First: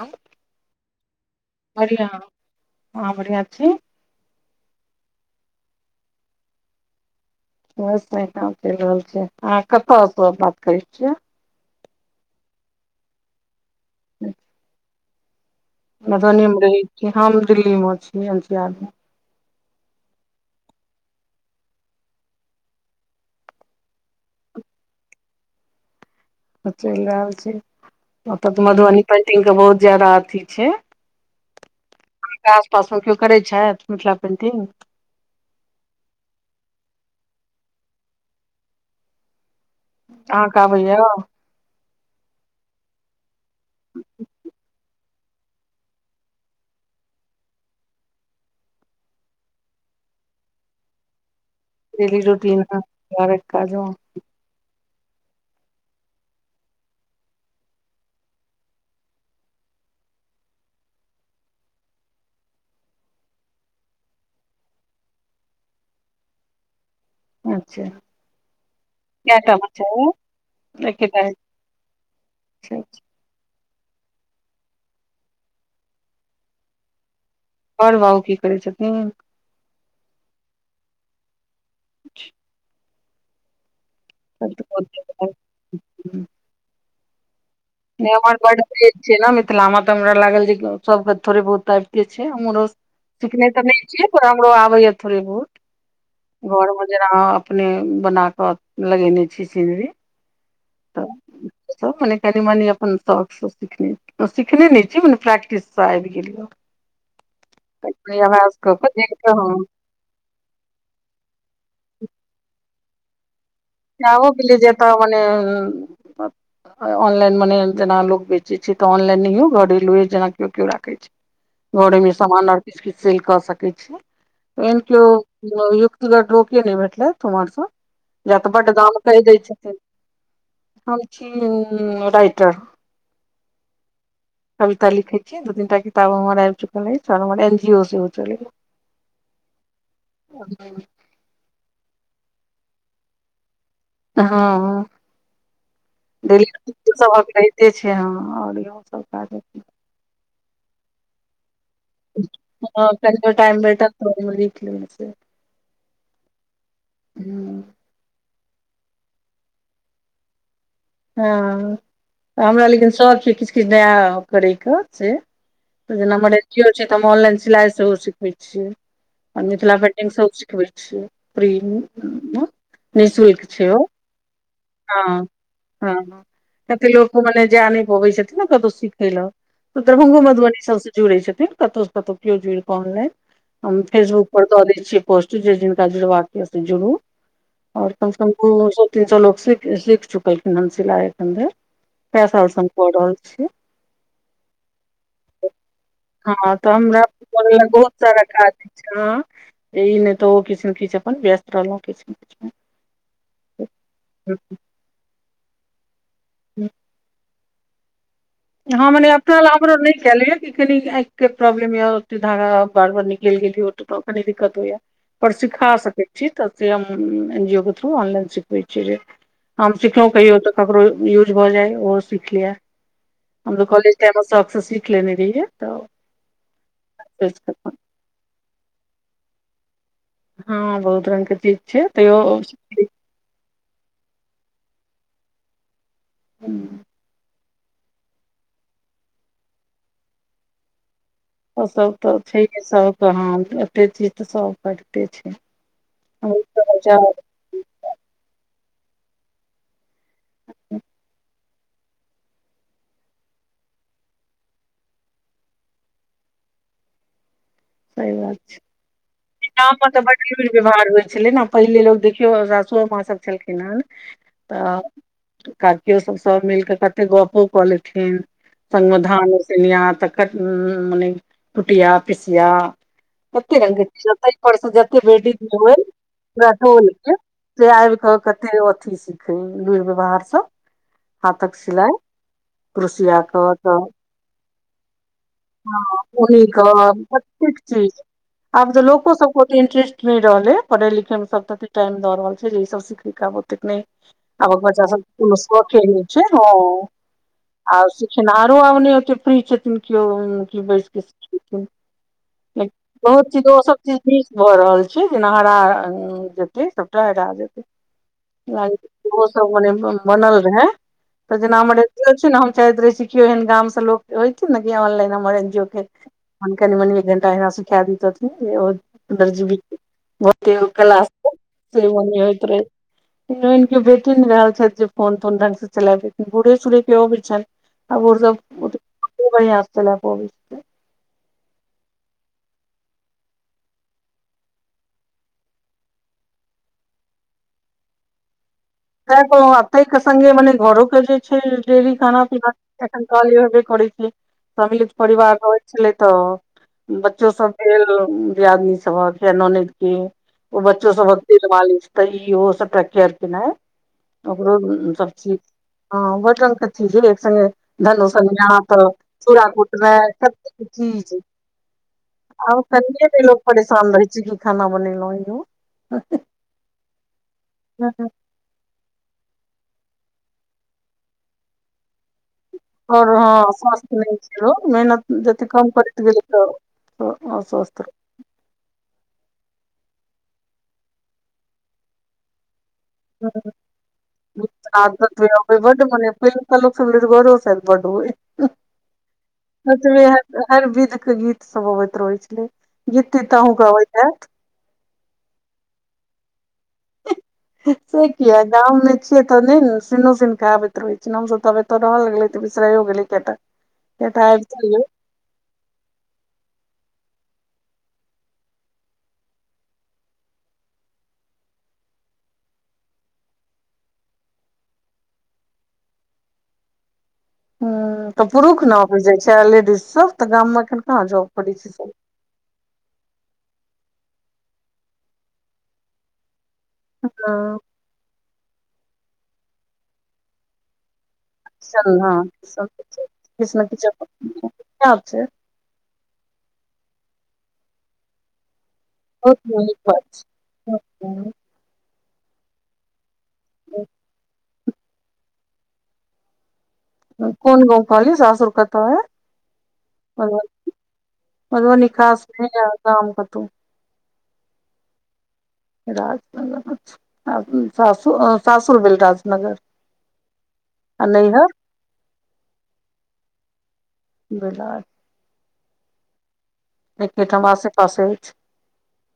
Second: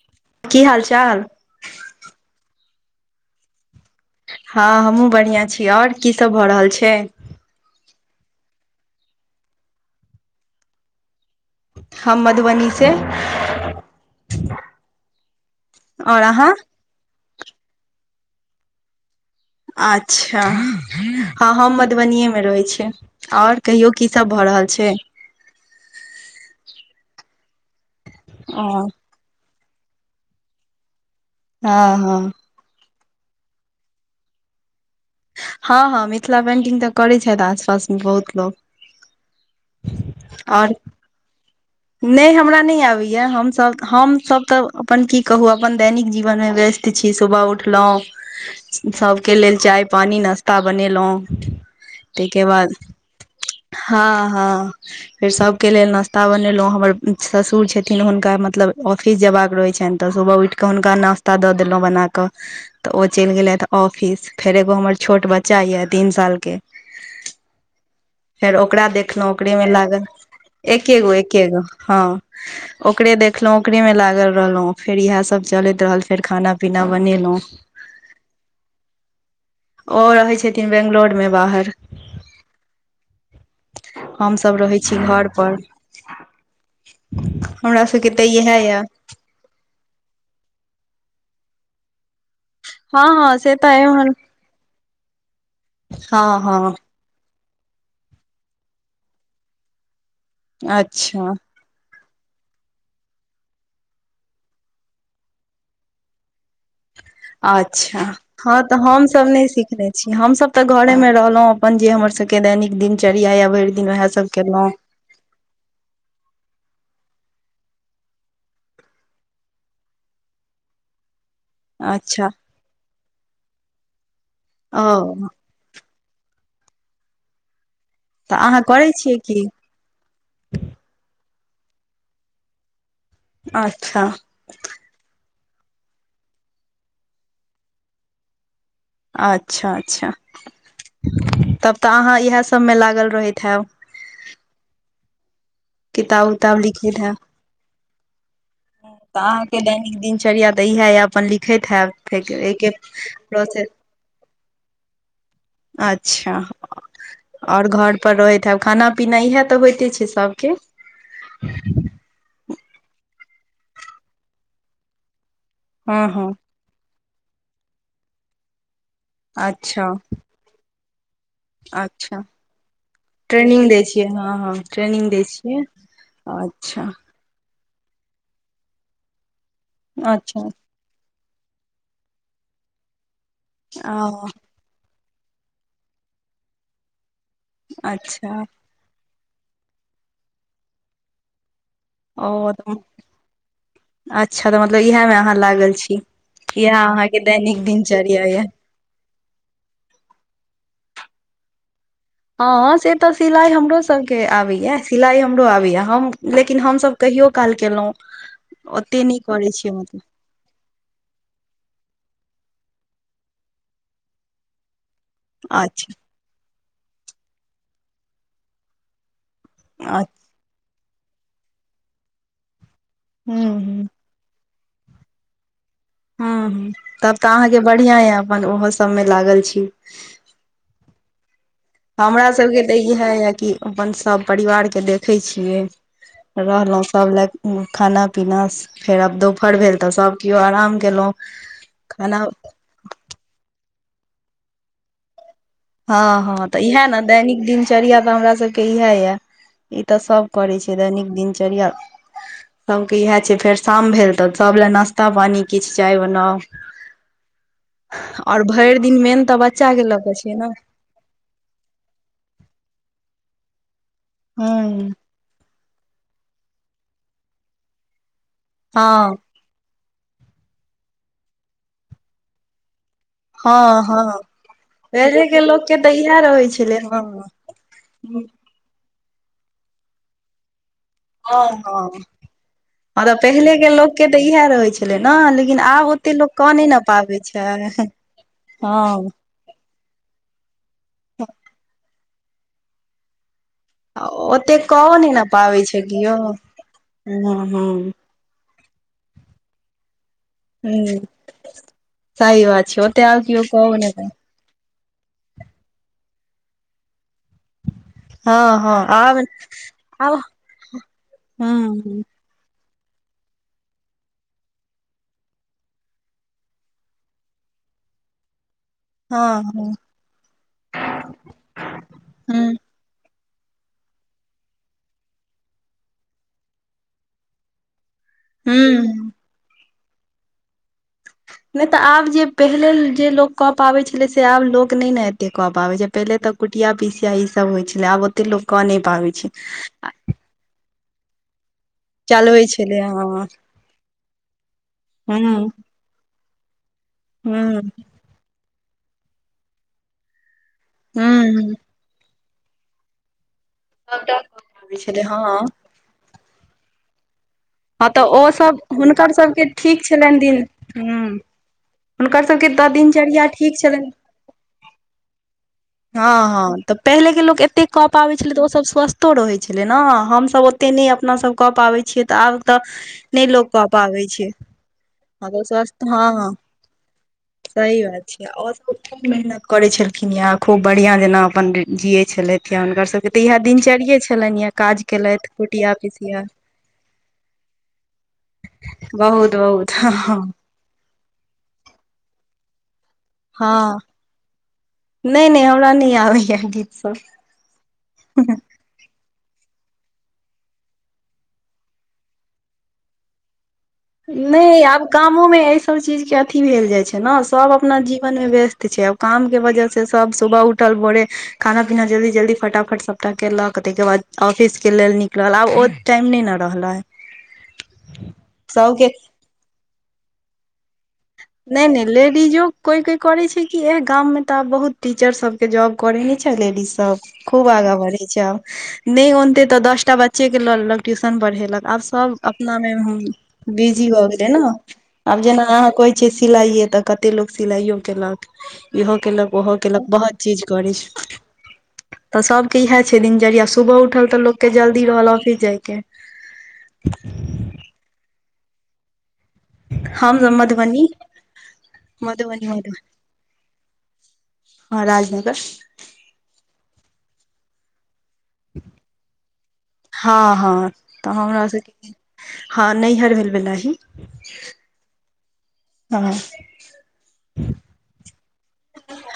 आँ की हाल चाल बढ़िआँ आहाँ बढ़िआँ छी हँ हमहहुँ बढ़िआं छी आओर की सब भऽ रहल छै बस ओहना चलि रहल छै अहाँ कतऽ सऽ बात करै छियै हम मधुबनी से आओर मधुबनी अहाँ मे रहै छी हम दिल्ली मे छी एन सी आर मे अच्छा हँ हम मधुबनिए में रहै छिय आओर कहियो की सब भऽ रहल छै तऽ चलि रहल छै ओतय तऽ ओ मधुबनी पेंटिंग के बहुत ज्यादा अथी छै हँ हँ आस पास मऽ किइयो करै छैथ मिथिला पेंटिंग हँ हँ मिथिला पेंटिंग तऽ करै छथि आसपास मे बहुत लोक आँह कऽ आओर आबेयऽ नहि हमरा नहि आबैएा हमसभ हमसभ तऽ अपन की कहू अपन दैनिक जीवनमे व्यस्त छी सुबह उठलहुँ सभके लेल चाय पानि नाश्ता बनेलहुँ डेली ताहिके रूटीन बाद घरक काज हँ हँ फेर सबके लेल नाास्ता ब ं हमर ससुर छथिन हुनका मतलब ऑफिस जेयबाक रहय छनि तऽ सुबह उठ केऽ हुनका ना नास्ता दऽ देलहुँं बना कऽ तऽ ओ चलि गेलथि ऑफिस फेर एगो हमर छोट बच्चा यए तीन सालके अच्छा फेर ओकरा देखलहु कैटा ओकरेमे बच्चा लागल अय एकेगो एकेटा अय एकेगो हँ अच्छा अच्छा। ओकरे देख उठलाऊ ओकरे मऽ लागल रहलहुँ फेर इएह सब चलैत रहल फेर खाना पीना बनेलहुँ आओर बाबू की करै छथिन ओ रहै छथिन बैंगलोर मे बाहर अच्छा हमसभ रहै छी तऽ बहुत घरपर हमरा नै सबके तऽ हमर इएह बड यऽ तेज छै ने मिथिलामेा तऽ हमरा लागल जे सब के थोड़े बहुत एबते छै हमरो हँ हँ सिखने से तऽ नहि छिय एहन पर हमरो आबेय थोड़े बहुत हँ घर हँ मे जेना अपने बनााकऽ लगेने छी सीनरी तऽ अच्छा सब मने कनी मनी अपन शौक सऽ सीखने सीखने ने छी मने प्रैक्टिस से आबि गेल या अच्छा कनि अभ्यास हँ कऽ तऽ कऽ हम देख सब कऽ नहि हँ सिखनेे छिह हमसभ तऽ घरे मे रहलहुं अपन जे हमर सबके दैनिक दिनचर्या या भरि दिन उएह सब आबय गेलय केलहुँ जतय माने ऑनलाइन मने जेना लोग बेचे छै तऽ ऑनलाइन नहियो घरेलुए जेना को कोइकेओ राखे छै [inaudible] घरेमे सामान आर किछु किछु सेल कऽ सकैत छी ऐहेन ओ कियोओ युक्तगट रोकी नहि भेटल ओमरसँ तऽ अहाँ बड करै दान छियै कहि दै की छथिन हम छी राइटर अच्छा कविता लिखे छीयै दू तीन टा किताबो हमर आएब चुकल ऐछ और हमर एन जी ओ सेहो चलया अच्छा अच्छा तब तऽ अहाँ इएह सब में लागल रहैत हयब हँ हँ किताब उताब बिल्कुल [inaudible] लिखैत हैब सभहक रहिते छ्य हँ और इहो सब तऽ काज हैते अहाँके दैनिक दिनचर्या तऽ इएहे अपन लिखैत है फेर एहिके प्रोसेस कनी मनी लिख लेने छिये अच्छा ओर घर पर रहैत हब खाना पीना इएह तऽ होइते छै सबके हँ तऽ हमरा लेकिन सभौ छै किछ किछ नया करयके छे त हँ जेना हँ हमर एन जी ओ छै त ऑनलाइन सिलाई सेहो सिखबै छियै मिथिला अच्छा पेंटिंग सोहो सिखबे छिये फ्रि अच्छा म ट्रेनिंग दै छियै हँ हँ हँ ट्रेनिंग दै छियै हँ अच्छा कते लोक मने जा नय पबै छथिन ने कतहु सिखय लए तऽ दरभंगो अच्छा मधुबनी सभसँ जुड़ै छथिन कतहुसँ कतहु केओ जुड़ि कऽ आनलाइन हम ओ फेसबुक पर दऽ दै छियै पोस्ट जे जिनका जुड़बाक य से जुड़ू ओर कमसँ कम अच्छा दू सए तीन सए लोकग सख सीख चुकलखिन हेन सिला एखनधेर कै साल ओ स हम कऽ रहल छी अच्छा तऽ मतलब इएह में अहाँ लागल छी हँ इएह तऽ हमरा अहाँके करे दैनिक लए बहुत सारा दिनचर्या ये काज हँ य नय तऽ ओ किछ ने किछ अपन व्यस्त रहलो किछ हँ से तऽ सिलाई हमरो सबके आबैया सिलाई हमरो आबैए हम लेकिन मे। हमसभ कहियो काल केलो हँ मने अपनाल हमरो नय केलियै ई कनी एक प्रॉब्लम य धागा बार बार निकेल गेल होत तऽ कनि दिक्कत होइया पर सीखा अच्छा सकैत छी तऽ से हम एन जी ओ के थ्रू ऑनलाइन सिखबै छिय हम हूँ सिखलो कहियो तऽ ककरो यूज भऽ जाय ओहो सीख लिये हम तो हूँ कॉलेज टाइम में शौकसँ सीख लेने रहियै तऽ हँ हु तब तऽ अहाँके बढ़िया यै अपन ओहो सब मे लागल छी हँ बहुत रंग के चीज छै तैयो हमरा सभ के तऽ इएह यए कि अपन सभ परिवार के देखै छियै हुँ, रहलो सभ लए खाना पीना फेर आब दोपहर भेल तऽ सब केओ आराम केलो ओ सब तऽ छैय हे सभके हँ एते छी तऽ सब करिते छै हँ हमरो हँ तऽ सबके इएह ने बचाव दैनिक दिनचर्या तऽ हमरा सबके इएह यऽ ई तऽ सब करे छै दैनिक दिनचर्या सभके इएह छै फेर शाम भेल तऽ सभ लए नाश्ता पानी किछ चाय बनाउ सही बात ओर भैर दिन मेन तऽ बच्चा के लऽ के छै ने विध व्यवहार होइ छलै ने पहिले लोक देखियौ सासुओ माँसभ छलखिन हेन तऽ ह काकियो सब सब मिल कऽ कते गपो कऽ लेथिन संगे हँ धान उसेनिया त मने टुटिया पिसिया [unintelligible] हँ हँ पहिलेके लोकके तऽ इएह रहै छलै हँ से आब कऽ कते अथी सिखे लुरि व्यवहार सब ह हाथक सिलाइ ह तब क्रोसिया पहिले कऽ के लोक के तऽ इएह रहे छले ने लेकिन आब हँ ओते लोक ओहि नहि ने कऽ पाबै कतेक छै चीज आब तऽ लोक हँ सब ओत इंटरेस्ट नय रहले पढ़े लिखे मे सब ते टाइम द रहल छै जे ई सब सीख खे [unintelligible] आबक ओतेक बच्चा कओ सब नहि के ने कोनो पाबै सखे नय कियो छै हऽ हूँ हूँ आब आरो आब ने ओत फ्री छथिन कियो हूँ [unintelligible] सही बात छै ओते आब बहुत कियो चीज ओ सब कहबो नहि चीज करै भी भऽ रहल छै जेना हरा जेतै सभटा हरा जेतै हँ आइ हँ आब ओ सब मने आब बनल रहे तऽ जेना हमर हूँ छै ने हम शायद रहै छै केओ एहन गाम से लोक आयथिन ने ऑनलाइन हमर एनजीओ के कनि मनी एक घणटा एना सीखा देतथिन हँ हँ दरजी भी ओते ओ कला से ओने होइत हूँ रहै हरोइन के बेटी न रहल छथि जे फोन तोन ढंग से चलाब बूढ़े सढ़े के ओ आबि छनि आओर हूँ [unintelligible] [inaudible] नहि तऽ आब जे पहिले जे लोक कऽ पाबै छलै से आब लोक नहि ने एते कऽ पाबै छै पहिले तऽ कुटिया पिसिया ई सब होइ छलै आब ओते लोककेने सहए कहलहूँ आब तै के संगे मने घरोके जे छै देरी खाना चलबै पीना छलै हँ एखन कहलियौ नै करै छै समिलित परिवार हूँ होइत छलै तऽ बच्चो सब हूँ भेल दियादनी सभक या ननैद के ओ बच्चो सबहक हूँ तेल मालिश तयौ सबटा केयर केनाइ डॉक्टर ओकरो आबै छलै हँ सबचीज हाँ बहुत रंगगके एक संगे हँ तऽ धन ओसनीयाँ ओसभ अहाँ त हुनकर सभके चूरा ठीक कुटनाय छलनि दिन सब हूँ चीज हुनकर सभके आ तऽ कनये दिनचर्या दिन लोक ठीक छलनि परेशान रहै छै कि खाना बनेलहूँ यौ हाँ हाँ तऽ पहिले के लोक एते कऽ पाबै आओर छलै तऽ ओ सब स्वस्थ कतो रहै छलै ने हमसभ ओते नहि अपना सब कऽ पाबै छियै तऽ आब तऽ आओर नहि लोक हँ कऽ स्वास्थ पाबै नहि छै ओ मेहनत हँ तऽ जतेक कम स्वस्थ करैत हँ गेलै हँ तऽ तऽ आओर सब सही बात छै आओर लोक खूब मेहनत करै छलखिन या खूब बढ़ियाँ जेना अपन जियए छलथि य हुनकर सबके तऽ इएहा दिनचर्ये छलनि ये काज केलथि कुटिया पिसिया पहिले लोको सब लूरिगरओ बड होइ बहुत बहुत सच हँ मे हर विध के गीत सब अबैत रहै छलै गीत तीत त अहूँके हँ अबैत हायत नहि नहि हमरा नहि आबैए गीतसभ से कियाक गाममे छियै तऽ नहि ने सनो सुन केे आबैत रहै छै न हमसभ तऽब एत रहल गेलै तऽ बिसराइयो गेलै कयटा नहि आब काम कामो मे एहि सब चीज के अथि भेल जाइ छै ने सभ अपना जीवन मे व्यस्त छै आब काम के वजह से सब सुबह उठ उठल भोरे खाना पीना जल्दी जल्दी फटाफट सबटा केलक तैके बाद ऑफिस के लेल नी -कलल आब ओ टाइम नहि न रहलै हूँ तऽ पुरुख न सबके ऑफिस जाइ छै लेडीज सब तऽ गाममे नहि नहि ले- हिजो कोई कोई करे छै कि इह गाम मे तऽ आब बहुत टीचर सब के जॉब करे छै न लेडीज त सब खूब आगा बढ़े छै आब नहि नते तऽ दसटा बच्चे के ल लेलक ट्यूशन पढ़े आब सब हँ अपनामे किछ ने किछ बिजी हो गेलै ने आब छै जेना अहाँ छै सिलाइे तऽ कते लोको सिलाइयो केलक इहो कयलक बहुत ओहो नीक केलक बात बहुत चीज करै छै तऽ सबके इएह छै दिनचर्या सुबह उठल तऽ लोक के जल्दी रहल ऑफिस जाइके कोन गाँव कहलियै सासुर कतऽ अय हम सब मधुबनी मधबनी खास मे मधुबनी या मधुबनी गाम कतौ हँ राजनगर राजनगर अच्छा आ सासुर सासुर भेल राजनगर हँ हँ आ तऽ हमरा नइहर सबके हँ नइहर भेल वेलाही बेलाही हँ क्रिकेट हम आसे पासे अछि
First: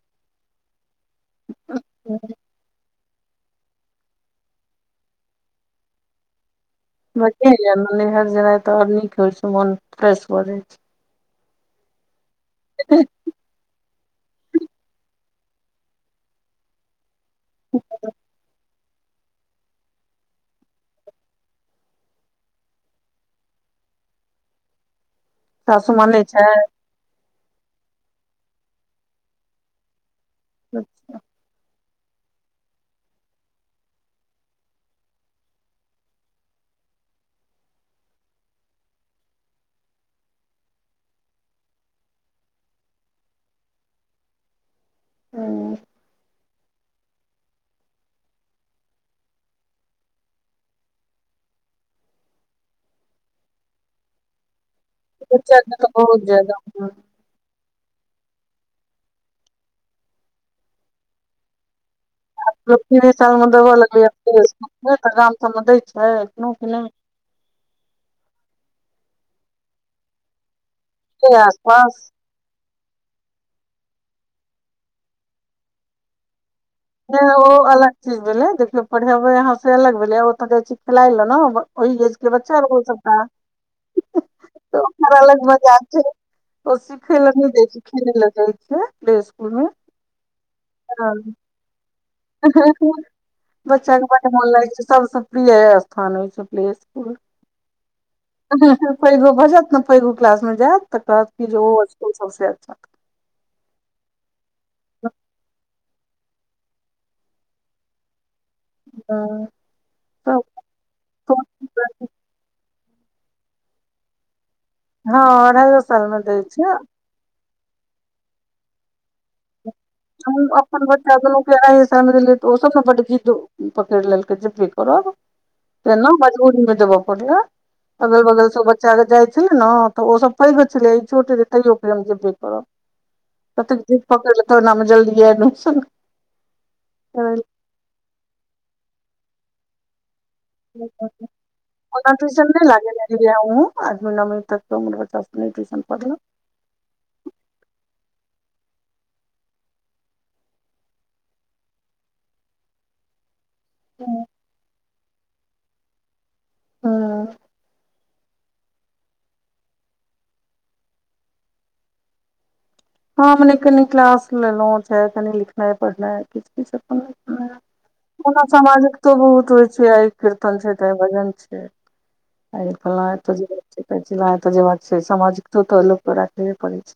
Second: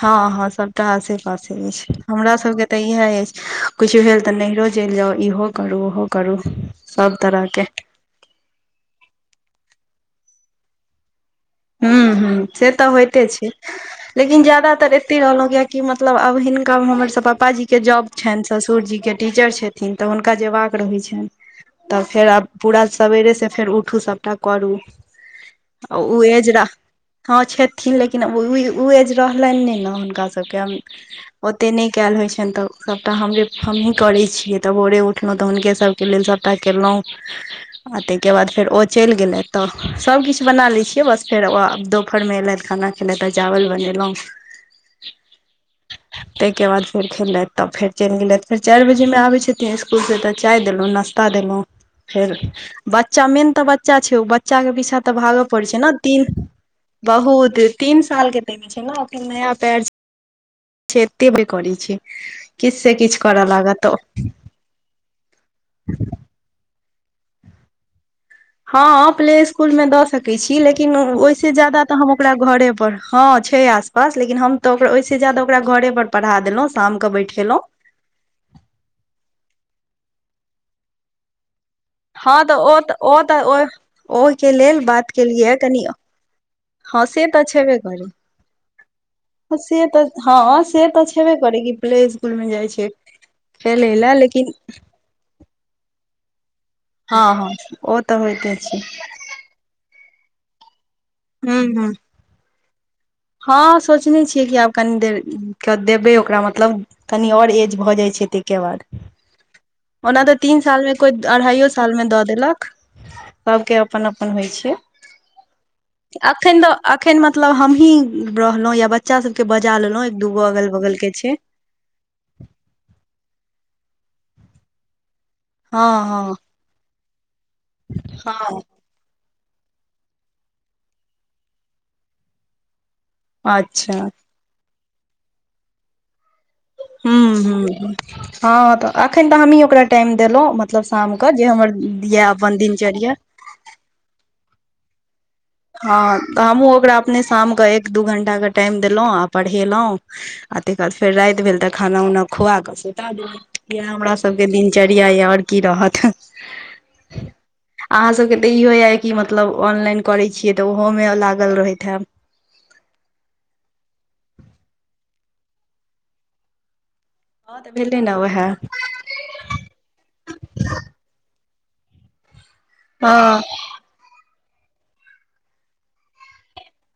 हँ हँ सबटा आसे पासे अछि हमरा सबके तऽ इएह अछि कुछु भेल तऽ नहिरो चलि जाउ इहो करू ओहो करू सब तरह बबढ़ियाँ के ये न नइहर जेनाइ तऽ आओर नीक होइ छै मन फ्रेश भऽ जाय छै हुँ हुँ से तऽ होइते छै लेकिन ज्यादातर एत्तै रहलौं कियेकि की मतलब आब हिनका हमर सब पापाजी के जॉब छनि ससुर जी के टीचर छथि छथिन तऽ हुनका जेबाक रहै छनि। तऽ फेर आब पूरा सवेरेसँ फेर उठू सभटा करू सासू आ उ मानै एज छथि हँ छथिन लेकिन उ एज रहलनि नय न हुनका सभ सभके हम ओते नय केल होइ छनि तऽ सभटा हमरे हमहीँ करै छियै तऽ भोरे उठलौं तऽ हुनके सभ के लेल सभटा केलौं आ ताहिके बाद फेर ओ चलि गेलै तऽ सभकिछु बना लै छियै बस फेर दोपहर मे एलथि खाना खेलथि आ चावल बनेलौं [inaudible] तइके बाद फेर खेलथि तब फेर चलि गेलथि फेर चारि बजेमे आबै छथिन इसकुलसँ तऽ चाय देलौं नश्ता ता देलौं फेर बच्चा मेन तऽ बच्चा छै ओ बच्चा के पीछा तऽ भागय पड़ै छै न जयदा हँ। बहुत तीन साल के तइ मे छै न अखनि नया पेर छै एते बेर करै छै किछु लोक से तीने किछु साल करय मे देबऽ लागत लगलैये प्ले स्कूल गाम सबमे दै छै एखनो की नय हँ प्ले स्कुल मे दऽ सकै छी लेकिन के ओहिसे ज्यादा तऽ आसपास हम अपने ओकरा घरे पर हँ छै आसपास लेकिन हम तऽ ओकरा ओहिसँ जादा ओकरा घरे पर पढ़ा देलौं शाम क नै ओ बैठेलौं अलग चीज भेलै देखियौ पढ़ेबे आहाँ से अलग भेलेै आ ओत जाइ छै खेलाइ ले न हँ तऽ ओ तऽ ओ तऽ ओ ओहिके लेल तऽ बात ओकर अलग केलियै मजा कनि छै ओ हँ सिखै से लए तऽ नहि जाइ छेबे छै कर खेलै लए जाइ छै प्ले स्कूल मे से तऽ हँ से तऽ छबे हँ करै कि प्लेज बच्चा के बड्ड मोन लेकिन लागै छै सबसे प्रिय स्थान होइ छै प्लेस हँ हँ ओ तऽ होइते छै पैगो भऽ जैत न पैगो क्लास मे जायत तऽ कहत कि जे हूँ ओ हूँ इसकुल सब से अच्छा हँ सोचने छियै कि आब कनि देर देबै ओकरा मतलब तनि आओर एज भऽ जाइ छै ताहिके बाद। ओ ओना तऽ तीन साल मे कोय अढ़ाइयो साल मे दऽ देलक। सबके अपन-अपन होय छै। हँ अढ़ाइयो साल मे दै अखन छै। तऽ अखन मतलब हमही रहलहुँं या बच्चा सबके बजा लेलो हम अपन बच्च दुनू के सम त ओस ब खिू पकड़ लेललक जे भी करो हँ त ने हँ मजबूरीमे जबब अगल बगल से हँ बच्चा- चल जाइ छलै ने तऽ ओसभ पैघ छलै ई छोटै छै तैयो क हम जेबे करब। कते अच्छा जीद पकर लतऽ एना मे जल्दीये एडमिशन। हूॅं-हूॅं-हूॅं हाॅं तऽ एखन तऽ हमही ओकरा टाइम देलहुँ म मतलब करेलकै शाम क जे हमर दिय दिनचर्या। आद महीना मे तक हमर बच्चा सब। नहि ट्यूशन पढ़लक हाॅं तऽ हमहूँ ओकरा अपने शामके एक दू घंटाके टाइम देलहुँ आ पढ़ेलहुँ। आते काल फेर राति भेल तऽ खाना उना खुआ कऽ सुता देलहुॅं। इहा हमरा सबके दिनचर्या य और की रहत हाॅं। अहाँसभके तऽ इहो य कि मतलब ऑनलाइन करै छियै तऽ ओहोमे लागल रहैत हैब। हमने कनि क्लास लेलो छैय कनि लिखना पढ़ना किछ-किछ अपन भ। हँ तऽ भेलै ने उएह ओना समाजक। बहुत होय छै आ कीर्तन छै त भजन छै आइ फलना एते हँ जेबै। चिलना एता जेबाक छै सामाजिकतो तऽ लोकके राखेे पड़ैत छै।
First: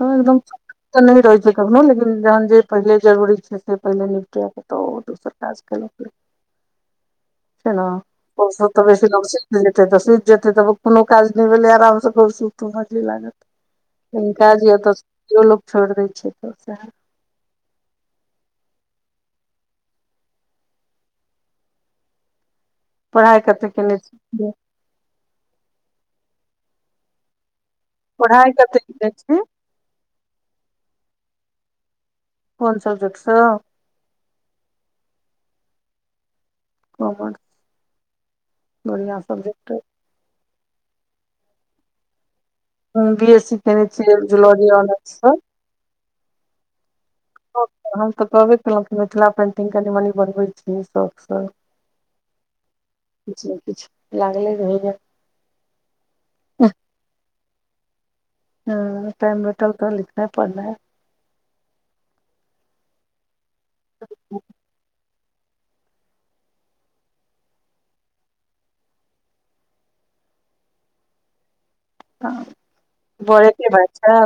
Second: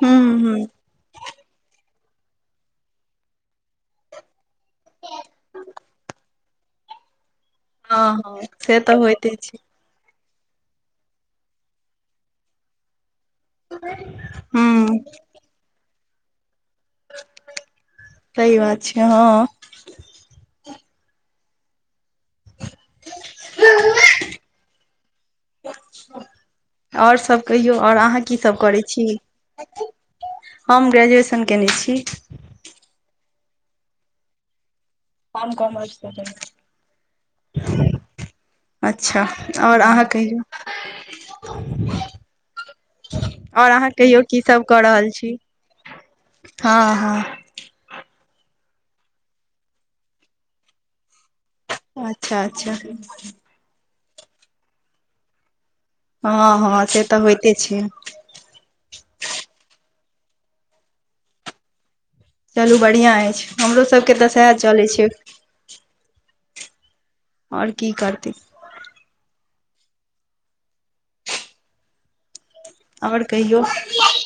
त हूँ एकदम हूँ तऽ नहि रहै छै कखनो लेकिन जहन जे पहिले जरूरी छै से पहिले निपटयके त ओ दोसर काज केलक। छैय ने हँ ओ हँ सब से त तऽ बेसी लोग होइते छै जे। एते तऽ सुत जेते तब कोनो काज नहि भेलै आराम से खुब सुतु मजे लागत। लेकिन [unintelligible] काज या तयो लोक छोड़ दै छै तऽ सएह। कहीये अच्छा हाँ पढ़ाइ कतेक केने छिये। ओर सब कहियौ और अहाँ की पढ़ाइ सभ कते करै छी। केने हम ग्रेजुऐशन कयने छी। कोन सब्जेक्ट से। हम काॅमर्स से केना कॉमर्स छी, बढ़िया अच्छा सब्जेक्ट और अहाॅं [unintelligible] बी एस सी और केने अहाँ छियै कहियो की सब जूलॉजी कऽ रहल ऑनर्स छी सँ हाॅं हाॅं। हम तऽ कहबे केलहुॅं की मिथिला पेन्टिंग कनि-मनी बनबै छी शौखसँ। अछा अछा। किछ ने किछ लागले रहैय। हाॅं हाॅं से तऽ होइते छै। हाॅं टाइम भेटल तऽ लिखनाइ पढ़नाइ। चलू बढ़िआँ अछि हमरोसभके तऽ सएह चलै छै। और की करती। हाॅं आओर कहियौ बोरके बच्चा।